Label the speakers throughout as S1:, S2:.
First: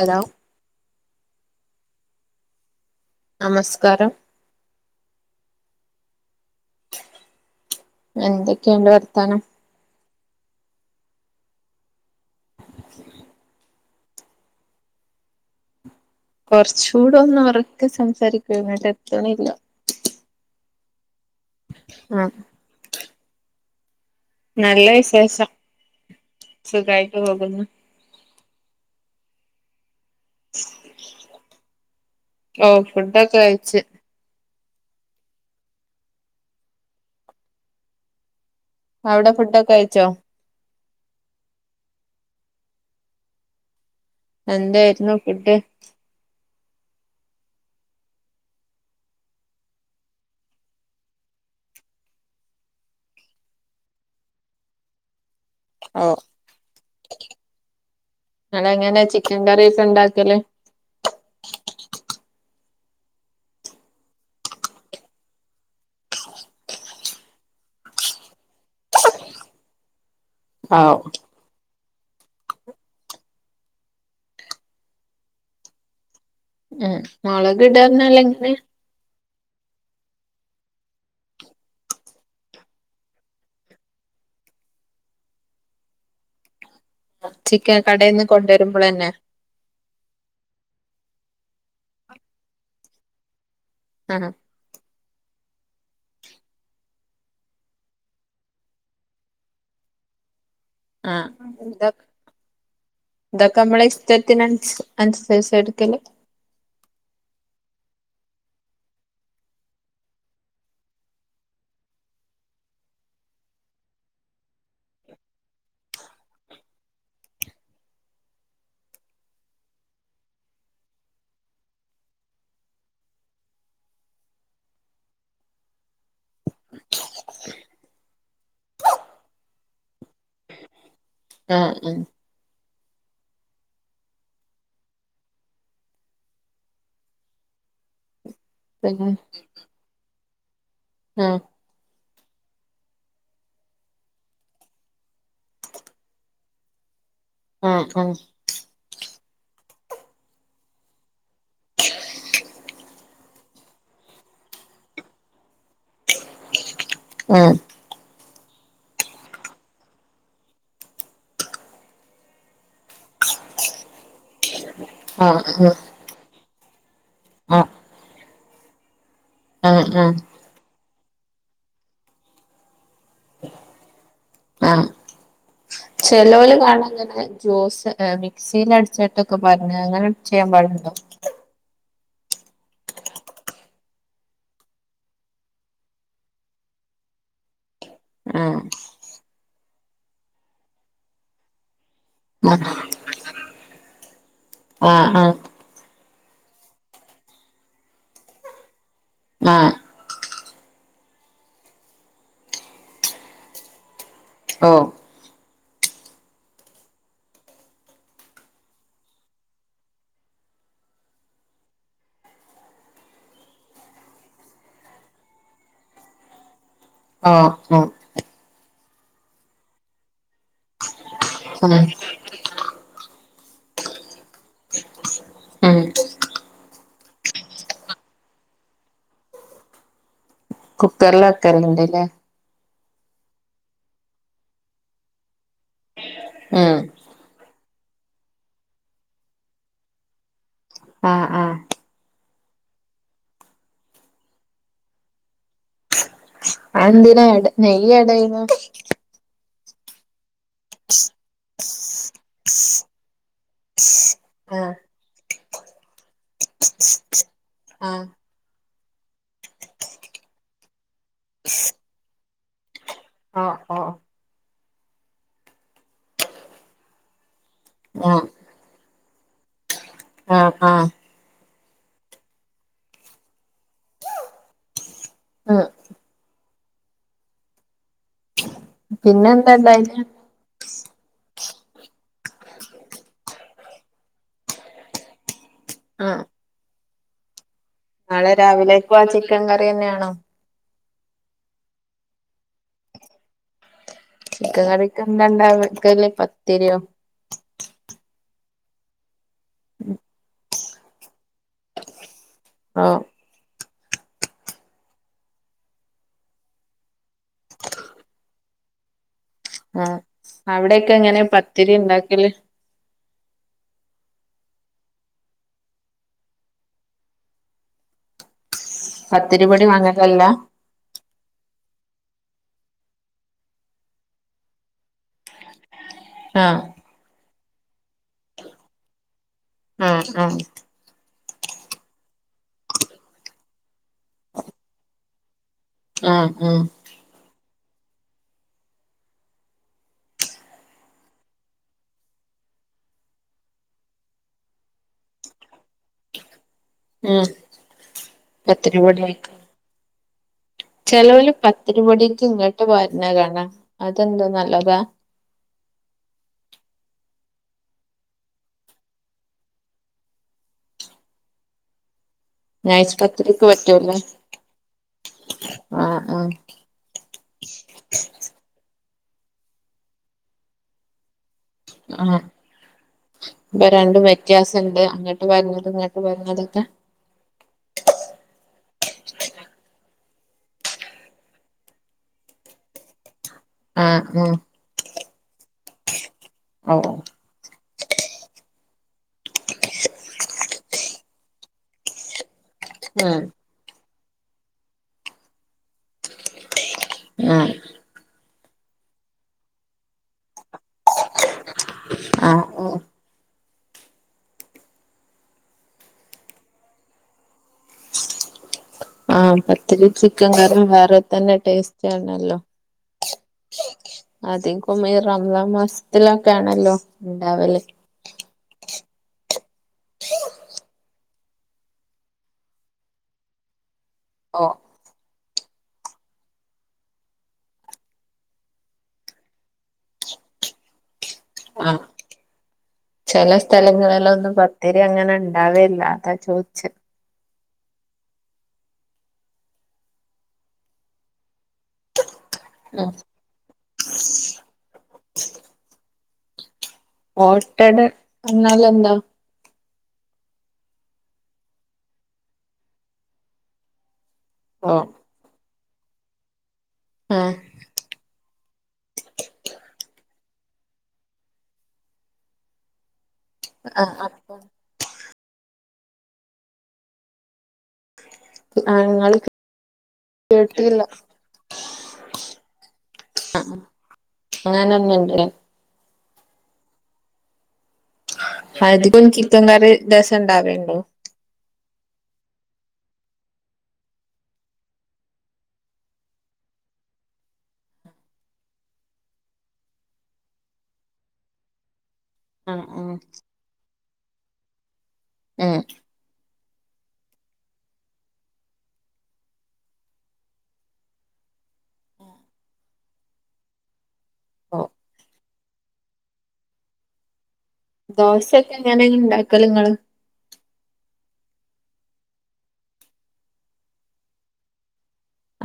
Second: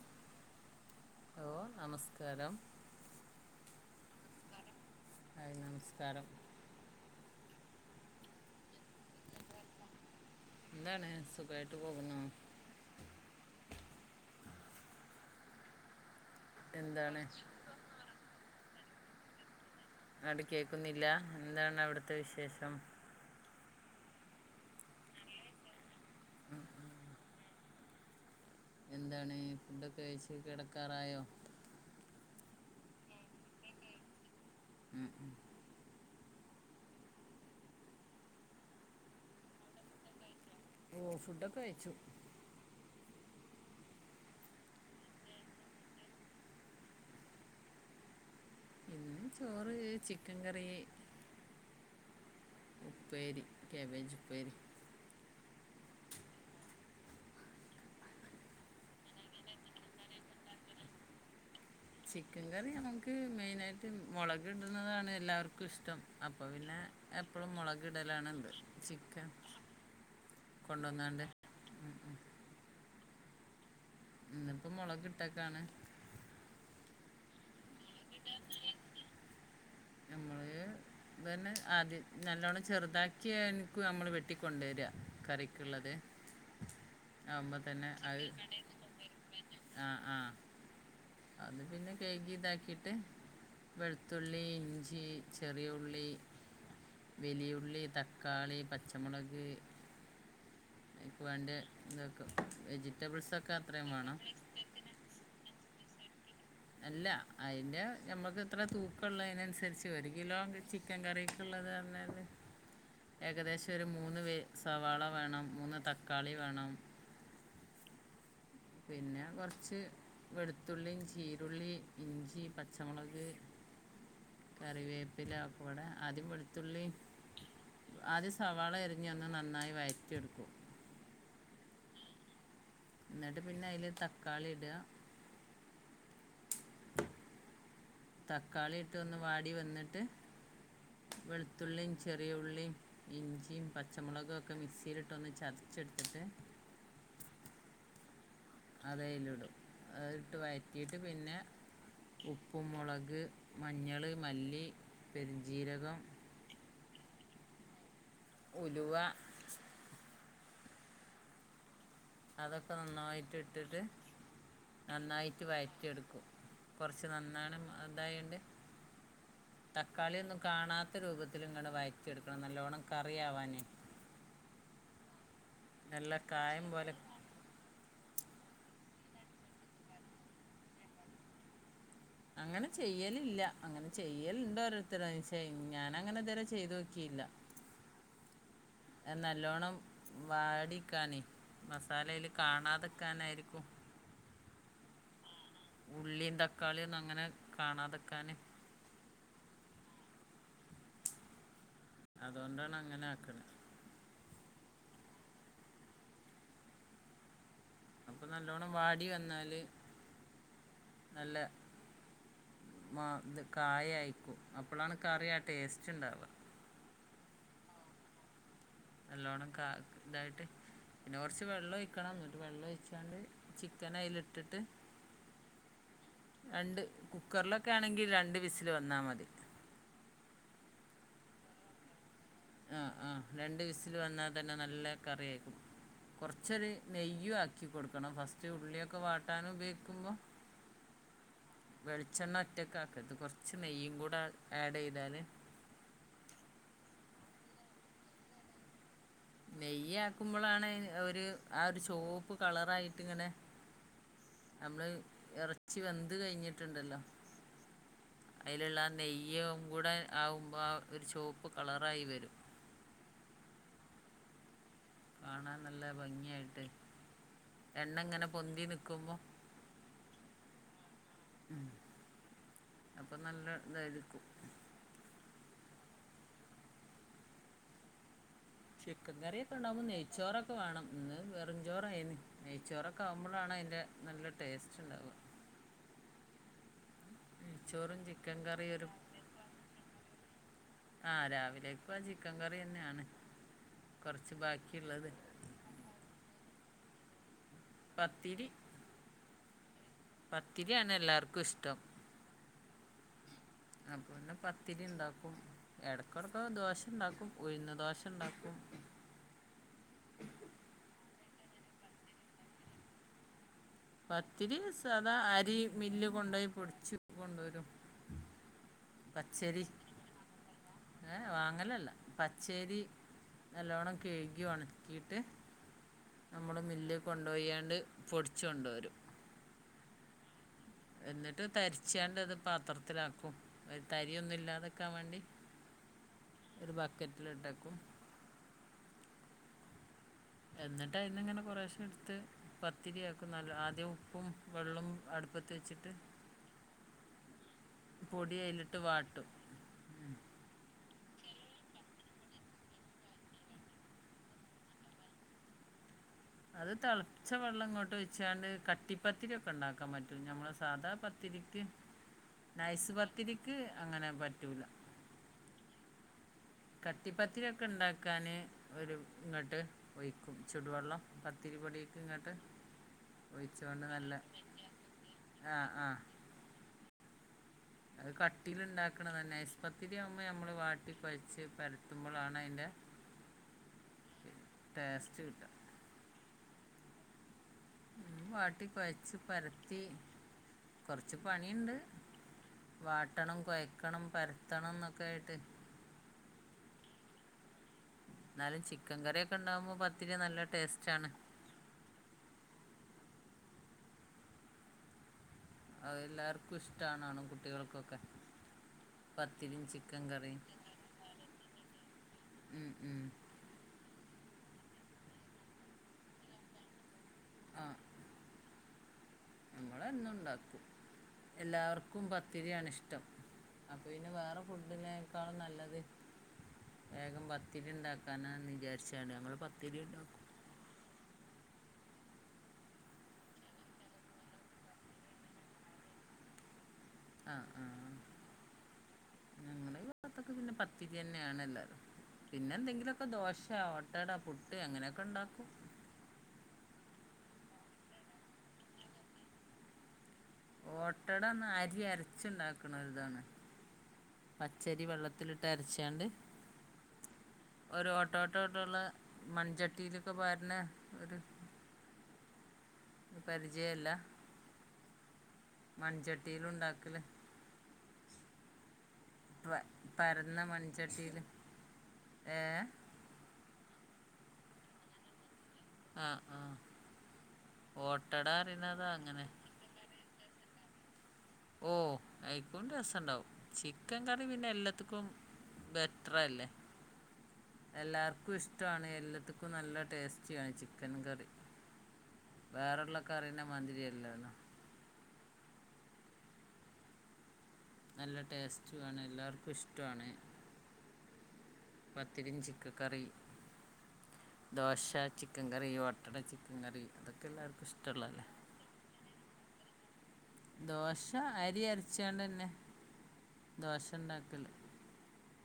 S1: Hello
S2: hello നമസ്കാരം
S1: നമസ്കാരം
S2: hi നമസ്കാരം
S1: എന്തെക്കെണ്ട് വർത്താനം?
S2: എന്താണ് സുഖായിട്ട് പോകുന്നു. എന്താണ്
S1: കൊർച്ചൂടൊന്നൊറക്കെ സംസാരിക്കോ ഇങ്ങട്ടെത്ത്ണില്ല.
S2: അങ്ങട്ട് കേക്കുന്നില്ല എന്താണ് അവ്ട്ത്തെ
S1: ആ
S2: വിശേഷം?
S1: നല്ല വിശേഷം. സുഖായിട്ട് പോകുന്നു.
S2: എന്താണ് ഫുഡൊക്കെ കഴിച്ച് കെടക്കാറായോ?
S1: ഓഹ് ഫുഡൊക്കെ കയിച്ച്.
S2: ഉം ഉം
S1: അവ്ടെ ഫുഡോക്കെ ക്കഴിച്ചോ?
S2: ഓഹ് ഫുഡൊക്കെകയ്ച്ചു.
S1: എന്തായിരുന്നു ഫുഡ്?
S2: ഇന്ന് ചോറ് ചിക്കൻ കറി ഉപ്പേരി കേബേജ് ഉപ്പേരി
S1: ഓഹ് ന്നട്ടെങ്ങനെ ചിക്കൻ കറിയക്കെ ണ്ടാക്കല്
S2: ചിക്കൻ കറി നമ്മക്ക് മെയിനായിട്ട് മൊളക്ട്ണതാണ് എല്ലാവർക്കും ഇഷ്ടം അപ്പ പിന്നെ എപ്പളും മുളകിടലാണെന്ത് ചിക്കൻ
S1: [inaudible] [unintelligible]
S2: കൊണ്ടന്നാണ്ട് ഉം ഉം ന്ന്പ്പ മൊളക് ട്ടക്കാണ്
S1: ഉം മൊളക് ടാന്നറ്ഞ്ഞാലെങ്ങനെ
S2: നമ്മള് ഇതെന്നെ ആദ്യം നല്ലോണം ചെറുതാക്കിയര്ക്കു നമ്മള് വെട്ടിക്കൊണ്ടോരാ കറിക്ള്ളത്
S1: ചിക്കൻ കടേന്ന് കൊണ്ടരുമ്പളെന്നെ
S2: ആഹ് ആഹ് അത് പിന്നെ കഴ്കി താക്കീട്ട്
S1: ആ
S2: വെളുത്തുള്ളി ഇഞ്ചി ചെറിയ ഉള്ളി വെലിയുള്ളി തക്കാളി പച്ചമുളക് ഒക്കെ
S1: ആഹ്
S2: വേണ്ട ഇതൊക്കെ വെജിറ്റബിൾസൊക്കെ
S1: ഇതൊക്കമ്മളെ
S2: അത്രയും വേണം
S1: ഇസ്തത്തിനൻസര്ച്ച് അൻസര്ചാ ഇട്ക്കല്
S2: അല്ല അയിന്റെ നമ്മക്കെത്രേ തൂക്കള്ളെനെയിനന്സരിച്ച് ഒരു കിലോണ്ട് ചിക്കന് ചിക്കൻ കറീക്ക്ള്ളത് റ്ഞ്ഞാല് ഏകദേശം ഒരു മൂന്ന് വെ സവാള വേണം മൂന്ന് തക്കാളി വേണം
S1: [unintelligible]
S2: പിന്നെ കൊറച്ച് വെളുത്തുള്ളിം ചീരുള്ളി ചീരുള്ളി ഇഞ്ചി പച്ചമുളക് കറിവേപ്പില ഒക്കപ്പാടെ ആദ്യം വെളുത്തുള്ളി ആദ്യ സവാള എരിഞ്ഞൊന്ന് നന്നായി വയറ്റി എടുക്കും
S1: ഏഹ് ഏഹ്
S2: ന്നട്ട് പിന്നെ അയ്ല് തക്കാളി ഇടാ തക്കാളി
S1: പിന്നെ
S2: ഇട്ടൊന്ന് വാടി വന്നിട്ട്
S1: ആ
S2: വെളുത്തു വെളുതുള്ളീം ചെറിയ ഉള്ളീം ഇഞ്ചിമ് പച്ചമുളക് ഒക്കെ മിക്സിയിലിട്ടൊന്ന് ചതച്ചെടുത്ത്ട്ട്
S1: ആഹ് ആഹ്
S2: അതയില് ഇടും അത് ഇട്ട് വയറ്റീട്ട് പിന്നെ ഉപ്പും മൊളക് മഞ്ഞള് മല്ലി പെരിഞ്ചീരകം
S1: ഓഹ്
S2: ഉലുവ അതൊക്കെ നന്നായിട്ട് ഇട്ട്ട്ട്
S1: ആ
S2: നന്നായിട്ട്
S1: ആ
S2: വയറ്റിയെടുക്കും കുറച്ച് നന്നാണം
S1: ആഹ്
S2: ഇതായണ്ട്
S1: ആഹ് ആഹ്
S2: തക്കാളിയൊന്നും കാണാത്ത രൂപത്തില്ങ്ങനെ വയറ്റിയെഡ്ക്കണം നല്ലോണം കറിയാവാനേയ്
S1: ആഹ്
S2: നല്ല
S1: ചെലോല്
S2: കായം
S1: കാണാ
S2: പോലെ
S1: ജ്യൂസ് മിക്സിൽ അടിച്ചിട്ടൊക്കെ പറഞ്ഞ് അങ്ങനെ ചെയ്യാൻ പാടുണ്ടോ
S2: അങ്ങനെ ചെയ്യലില്ല അങ്ങനെ ചെയ്യലണ്ടോരോരുത്തര് ചെ ഞാനങ്ങനെ ഇതുവരെ ചെയ്തോക്കിയില്ല
S1: ആഹ്
S2: നല്ലോണം വാടിക്കാനേ മസാല അയില് കാണാതെക്കാനായിരിക്കും
S1: ആഹ് ആഹ്
S2: ഉള്ളീം തക്കാളിയൊന്നങ്ങനെ കാണാതെക്കാന്
S1: ആഹ്
S2: അതോണ്ടാണങ്ങനെ ആക്ക്ണ
S1: ഓഹ്
S2: അപ്പ നല്ലോണം വാടി വന്നാല് നല്ല ഉമ്മ ഇത് കായായിക്കും അപ്പളാണ് കറിയ ടേസ്റ്റ് ഇണ്ടാവുക
S1: ആഹ് ആഹ്
S2: നല്ലോണം കാ ഇതായിട്ട് പിന്നെ കുറച്ച്
S1: ഉം
S2: വെള്ളം ഒയ്ക്കണം എന്നിട്ട് വെള്ളം ഒയ്ച്ചാണ്ട് ചിക്കൻ അയില് ഇട്ടിട്ട്
S1: ഉം
S2: രണ്ട് കുക്കറിലൊക്കെ ആണെങ്കി രണ്ട് വിസില് വന്നാ മതി
S1: കുക്കറിൽ വെക്കല്ണ്ട്ല്ലേ
S2: ആഹ് ആഹ് രണ്ട് വിസില് വന്നാൽ തന്നെ നല്ല കറി ആയിരിക്കും കുറച്ചൊരു
S1: ഉം
S2: നെയ്യും ആക്കി കൊടുക്കണം ഫസ്റ്റ് ഉള്ളിയൊക്കെ വാട്ടാനും ഉപയോഗിക്കുമ്പോ
S1: ആഹ് ആഹ്
S2: വെളിച്ചെണ്ണ ഒറ്റക്കെ ആക്കത് കൊറച്ച് നെയ്യും കൂടെ ആഡ് ചെയ്താല്
S1: അത് എന്തിനാ എട നെയ്യ അടയിന
S2: നെയ്യ് ആക്കുമ്പോളാണ് ഒരു ആ ഒരു ചോപ്പ് കളറായിട്ട് ഇങ്ങനെ
S1: ആഹ്
S2: നമ്മള് ഇറച്ചി വെന്ത് കഴിഞ്ഞിട്ടുണ്ടല്ലോ
S1: ആഹ്
S2: അയിലുള്ള നെയ്യും കൂടെ ആവുമ്പോ ആ ഒരു ചുവപ്പ് കളറായി വരും
S1: ആഹ് ആഹ്
S2: കാണാൻ നല്ല ഭംഗിയായിട്ട് എണ്ണ
S1: ഓഹ്
S2: ഇങ്ങനെ പൊന്തി നിക്കുമ്പോ
S1: ആഹ് ആഹ്
S2: ഉം അപ്പം നല്ല ഇതാരിക്കും
S1: ആഹ്
S2: ചിക്കൻ
S1: പിന്നെന്താ
S2: കറിയൊക്കെ ഇണ്ടാവുമ്പ
S1: ഇണ്ടായിനെ
S2: നെയ്ച്ചോറ ക്കെ വേണം ഇന്ന് വെറും ചോറായ്ന് നെയ്ച്ചോറൊക്കെ ആവുമ്പളാണ് അയിൻ്റെ നല്ല ടേസ്റ്റ് ഇണ്ടാവുക
S1: ആഹ്
S2: നെയ്ച്ചോറും
S1: നാളെ
S2: ചിക്കൻ കറിയും ഒരു
S1: രാവിലേക്ക് ആ ചിക്കൻ കറിന്നെയാണോ
S2: ആഹ് രാവിലെക്കും ആ ചിക്കൻ കറി തന്നെയാണ് കുറച്ച്
S1: ചിക്കൻ
S2: ബാക്കിയുള്ളത്
S1: കറിക്കെന്താണ്ടാവാ വെക്കല് പത്തിരിയോ
S2: പത്തിരി
S1: ഉം
S2: പത്തിരിയാണ് എല്ലാവർക്കു ഇഷ്ടം
S1: ഓഹ്
S2: അപ്പ പിന്നെ പത്തിരി ഇണ്ടാക്കും ഇടക്കെടക്ക ദോഷണ്ടാക്കും ഉഴുന്ന് ദോഷണ്ടാക്കും
S1: ആ അവിടൊക്കെ എങ്ങനെ പത്തിരി ഇണ്ടാക്കല്
S2: പത്തിരി സധാ അരി മില്ല് കൊണ്ടോയി പൊടിച്ചു കൊണ്ടുവരും പച്ചരി
S1: പത്തിരിപ്പൊടി വാങ്ങലല്ല
S2: ഏഹ് വാങ്ങലല്ല പച്ചരി നല്ലോണം കെഴുകി ഒണക്കീട്ട് നമ്മള്
S1: ആഹ്
S2: മില്ലി കൊണ്ടുപോയാണ്ട് പൊടിച്ച് കൊണ്ട് വരും.
S1: ആഹ് ആഹ്
S2: എന്നിട്ട് തരിച്ചാണ്ട്ത് പാത്രത്തിലാക്കും. ഒരു തരി ഒന്നു ഇല്ലാതക്കാൻ വേണ്ടി
S1: ആഹ് ഉം
S2: കിറ്റിലിട്ടേക്കും എന്നിട്ട് അയിന്നിങ്ങനെ കൊറേശെ എടുത്ത് പത്തിരി ആക്കും. നല്ല ആദ്യ ഉപ്പും വെള്ളോം അടുപ്പത്തി വെച്ചിട്ട്
S1: ഉം
S2: പൊടി അയിലിട്ട്
S1: പത്തിരിപ്പൊടി
S2: വാട്ടും.
S1: ചെലോല് പത്തിരിപൊടിക്ക് ഇങ്ങട്ട് വര്ന്ന കാണാം. അതെന്താ നല്ലതാ?
S2: അത് തെളച്ച വെള്ളം ഇങ്ങോട്ട് ഒഴിച്ചാണ് കട്ടിപ്പത്തിരിയൊക്കെ ഒണ്ടാക്കാൻ പറ്റും. ഞമ്മളെ സാധാ പത്തിരിക്ക്
S1: നൈസ് പത്തിരിക്ക് പറ്റൂല്ല. ആഹ് ആഹ്
S2: കട്ടിപ്പത്തിരിയൊക്കെ ഉണ്ടാക്കാന് ഒരു ഇങ്ങോട്ട് ഒഴിക്കും ചൂടുവെള്ളം. പ ത്തിരിപ്പൊടിയൊക്കെ ഇങ്ങാട്ട്
S1: അപ്പൊ രണ്ടും വ്യത്യാസണ്ട് അങ്ങോട്ട്
S2: ആ
S1: വരുന്നതും
S2: ആ
S1: ഇങ്ങോട്ട് വരുന്നതൊക്കെ
S2: അത് കട്ടീല്ണ്ടാക്കണതാ നൈസ്പത്തിരി ആവുമ്പ നമ്മള് വാട്ടി കൊഴച്ച് പരത്തുമ്പോഴാണതിന്റെ
S1: ആഹ് ഉം
S2: ടേസ്റ്റ് കിട്ട
S1: ഓഹ്
S2: വാട്ടി കൊഴച്ച് പരത്തി കൊറച്ച് പണീണ്ട്.
S1: ആഹ്
S2: വാട്ടണം, കൊയക്കണം, പരത്തണം എന്നൊക്കായിട്ട്
S1: ആഹ്
S2: എന്നാലും ചിക്കൻ കറിയൊക്കെ ഉണ്ടാവുമ്പോ പത്തിരി നല്ല ടേസ്റ്റാണ്.
S1: ആഹ് ഓഹ്
S2: അത് എല്ലാർക്കും ഇഷ്ടാണ് കുട്ടികൾക്കൊക്കെ.
S1: ആഹ്
S2: പത്തിരിയും
S1: പത്തിരിം ചിക്കൻ
S2: കറിയും
S1: കറിം വേറെ തന്നെ ടേസ്റ്റാണല്ലോ.
S2: ഉം, ഉം.
S1: അധികുമെ റമളാൻ മാസത്തിലൊക്കാണല്ലോ ഉണ്ടാവല്.
S2: നമ്മളെന്നുണ്ടാക്കും എല്ലാവർക്കും പത്തിരിയാണെ ഇഷ്ടം. അപ്പ പിന്നെ വേറെ
S1: ഓ
S2: ഫുഡിനേക്കാളും നല്ലത് വേഗം പത്തിരി ഇണ്ടാക്കാനാന്ന് വിചാരിച്ചണ് നമ്മള് പത്തിരിണ്ടാക്കും.
S1: ആഹ് ചെല സ്ഥലങ്ങളിലൊന്നും പത്തിരി അങ്ങനെ ഇണ്ടാവെ ഇല്ല. അതാ ചോദിച്ചെ.
S2: ആഹ് ആഹ് ആഹ് ഞങ്ങളെ ഈ ഭാഗത്തൊക്കെ പിന്നെ പത്തിരി തന്നെയാണ് എല്ലാരും പിന്നെ
S1: ഉം
S2: എന്തെങ്കിലൊക്കെ ദോശ, ഓട്ടട, പുട്ട് അങ്ങനെയൊക്കണ്ടാക്കും.
S1: ഓട്ടട എന്നാലെന്താ?
S2: ഓട്ടടന്നാ അരി അരച്ച്ണ്ടാക്കണതാണ്.
S1: ഓ
S2: പച്ചരി വെള്ളത്തി ത്തിലിട്ട് അരച്ചാണ്ട്
S1: ആഹ്
S2: ഒരു ഓട്ടോട്ടോട്ടോള്ള മൺചട്ടിയിലൊക്കെ പാരണ ഒരു പരിജയല്ല?
S1: ആഹ് ആഹ്
S2: മൺചട്ടിയില് ഉണ്ടാക്കല്.
S1: ആഹ് ഇങ്ങള്
S2: വെ പരന്ന
S1: കേട്ടില്ല
S2: മൺചട്ടിയില്. ഏഹ്
S1: ആഹ് അങ്ങന [unintelligible]
S2: ആഹ് ആഹ്, ഓട്ടട
S1: അധികും
S2: പറയുന്നതങ്ങനെ.
S1: ചിക്കൻ കറി രസം ഇണ്ടാവേണ്ടോ
S2: ഓ അയിക്കോണ്ട് രസണ്ടാവും ചിക്കൻ കറി പിന്നെ എല്ലത്തിക്കും ബെറ്റർ അല്ലേ എല്ലാർക്കും ഇഷ്ടാണ് എല്ലത്ത്ക്കും നല്ല ടേസ്റ്റിയാണ് ചിക്കൻ കറി
S1: ആഹ്
S2: വേറെ
S1: ആഹ്
S2: ഉള്ള കറിന്റെ മാതിരിയല്ലല്ലോ
S1: ഉം
S2: നല്ല ടേസ്റ്റു ആണ് എല്ലാർക്കും ഇഷ്ടാണ് പത്തിരി ചിക്കൻ കറി
S1: ഓ
S2: ദോശ ചിക്കൻ കറി ഓട്ടട ചിക്കൻ കറി ഇതൊക്കെ എല്ലാർക്കും ഇഷ്ടള്ളല്ലേ
S1: ഇത് എങ്ങനെ ഇണ്ടാക്കല് ഇങ്ങള്
S2: ദോശ അരി അരച്ചാണ്ടന്നെ ദോശ ഇണ്ടാക്കല്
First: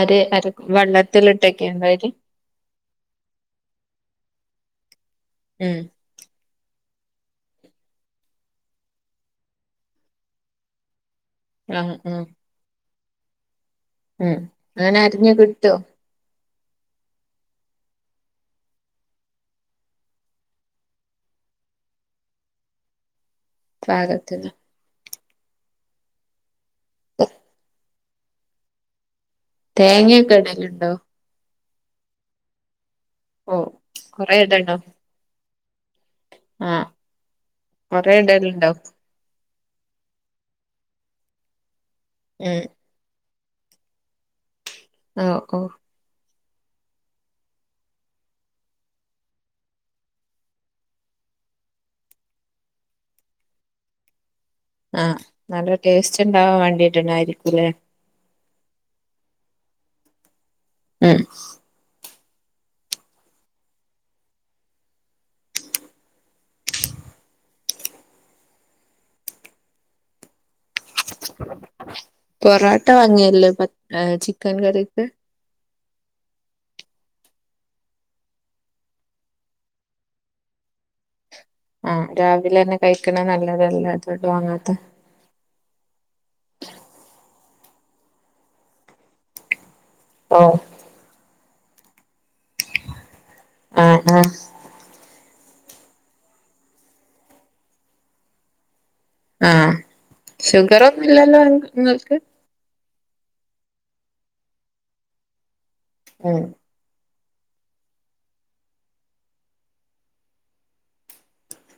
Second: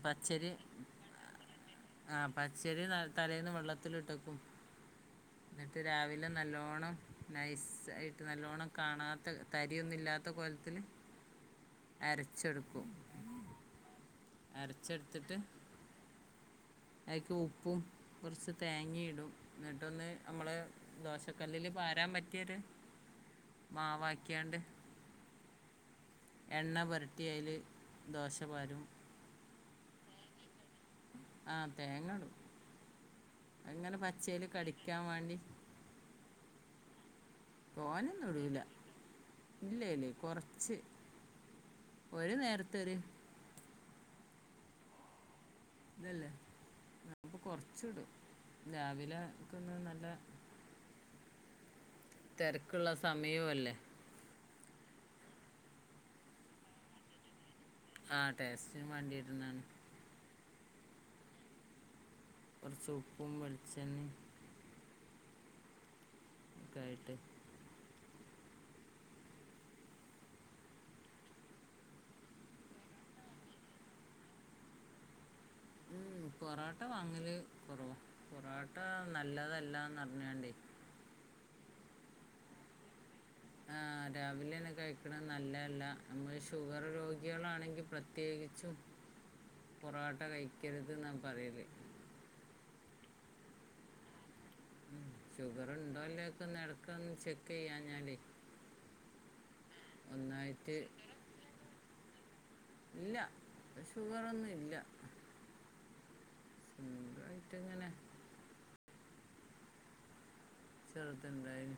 S1: അരി അരക്കും വെള്ളത്തിലിട്ട് വെക്കെണ്ടോ അരി
S2: ആ പച്ചരി തലേന്ന് വെള്ളത്തിലിട്ട് വെക്കും എന്നിട്ട്
S1: ഉം
S2: രാവിലെ നല്ലോണ്ണം നൈസ് ആയിട്ട് നല്ലോണം കാണാത്ത തരിയൊന്നും ഇല്ലാത്ത കൊലത്തില്
S1: ആഹ് ആഹ്
S2: അരച്ചെടുക്കും
S1: ഉം അങ്ങനെ അരിഞ്ഞ്
S2: അരച്ചെടുത്തിട്ട്
S1: കിട്ടോ
S2: അയിക്ക് ഉപ്പും കുറച്ച് തേങ്ങയും ഇടും എന്നിട്ടൊന്ന് നമ്മളെ ദോശക്കല്ലില് പാരൻ പറ്റിയ ഒരു മാവായി
S1: പാകത്തിന്
S2: എണ്ണ പുരട്ടി അതിൽ ദോശ പാരും
S1: തേങ്ങയൊക്കെ ഇടലുണ്ടോ
S2: ആഹ് തേങ്ങ ഇടും
S1: ഓ
S2: അങ്ങനെ
S1: കൊറേ
S2: പച്ചേൽ
S1: ഇടണോ
S2: കടിക്കാൻ വേണ്ടി
S1: ആഹ് കൊറെ
S2: തോനൊന്നും ഇടൂല
S1: ഇടലുണ്ടോ
S2: ഇല്ലടി കൊറച്ച് ഒരു
S1: ഉം
S2: നേരത്തെ ഒര്
S1: ഓ ഓ
S2: ഇതെല്ലേ അപ്പൊ കൊറച്ച് ഇടും രാവിലെ ഒക്ക ഒന്ന് നല്ല തിരക്കുള്ള സമയവും അല്ലേ
S1: ആഹ് നല്ല ടേസ്റ്റ് ഉണ്ടാവാൻ വേണ്ടിട്ടുണ്ടായിരിക്കും അല്ലേ
S2: ആഹ് ടേസ്റ്റിനും വേണ്ടി ഇട്ടുന്നതാണ്
S1: ഉം
S2: കുറച്ച് ഉപ്പും, വെളിച്ചെണ്ണയും ഒക്കെ ആയിട്ട്
S1: പൊറോട്ട വാങ്ങലില്ലേ പ ചിക്കൻ കറിക്ക്
S2: ഉം പൊറോട്ട വാങ്ങല് കിറ വാ പൊറോട്ട നല്ലതല്ലാന്ന് അറിഞ്ഞാണ്ടേ
S1: ആഹ് രാവിലെ തന്നെ കഴിക്കണ നല്ലതല്ല ഇതുകൊണ്ട് വാങ്ങാത്ത
S2: കഴിക്ക്ണ നല്ലതല്ല നമ്മള് ഷുഗർ രോഗികളാണെങ്കിൽ പ്രത്യേകിച്ചും പൊറാട്ട
S1: ഓഹ്
S2: കഴിക്കരുത് എന്നാണ് പറയല്
S1: ആഹ് ആഹ്
S2: ഉം ഷുഗർ ഉണ്ടോ അല്ലേക്കൊന്ന് ഇടക്കപ ഒന്ന് ചെക്ക് ചെയ്യാഞ്ഞാല്
S1: ആഹ്
S2: ഒന്നായിട്ട്
S1: ഷുഗറൊന്നും ഇല്ലല്ലോ നിങ്ങൾക്ക്
S2: ഇല്ല! ഇപ്പൊ ഷുഗറൊന്നും ഇല്ല!
S1: ഉം....
S2: ഒന്നായിട്ട് അങ്ങനെ ചെറുത് എന്തായി?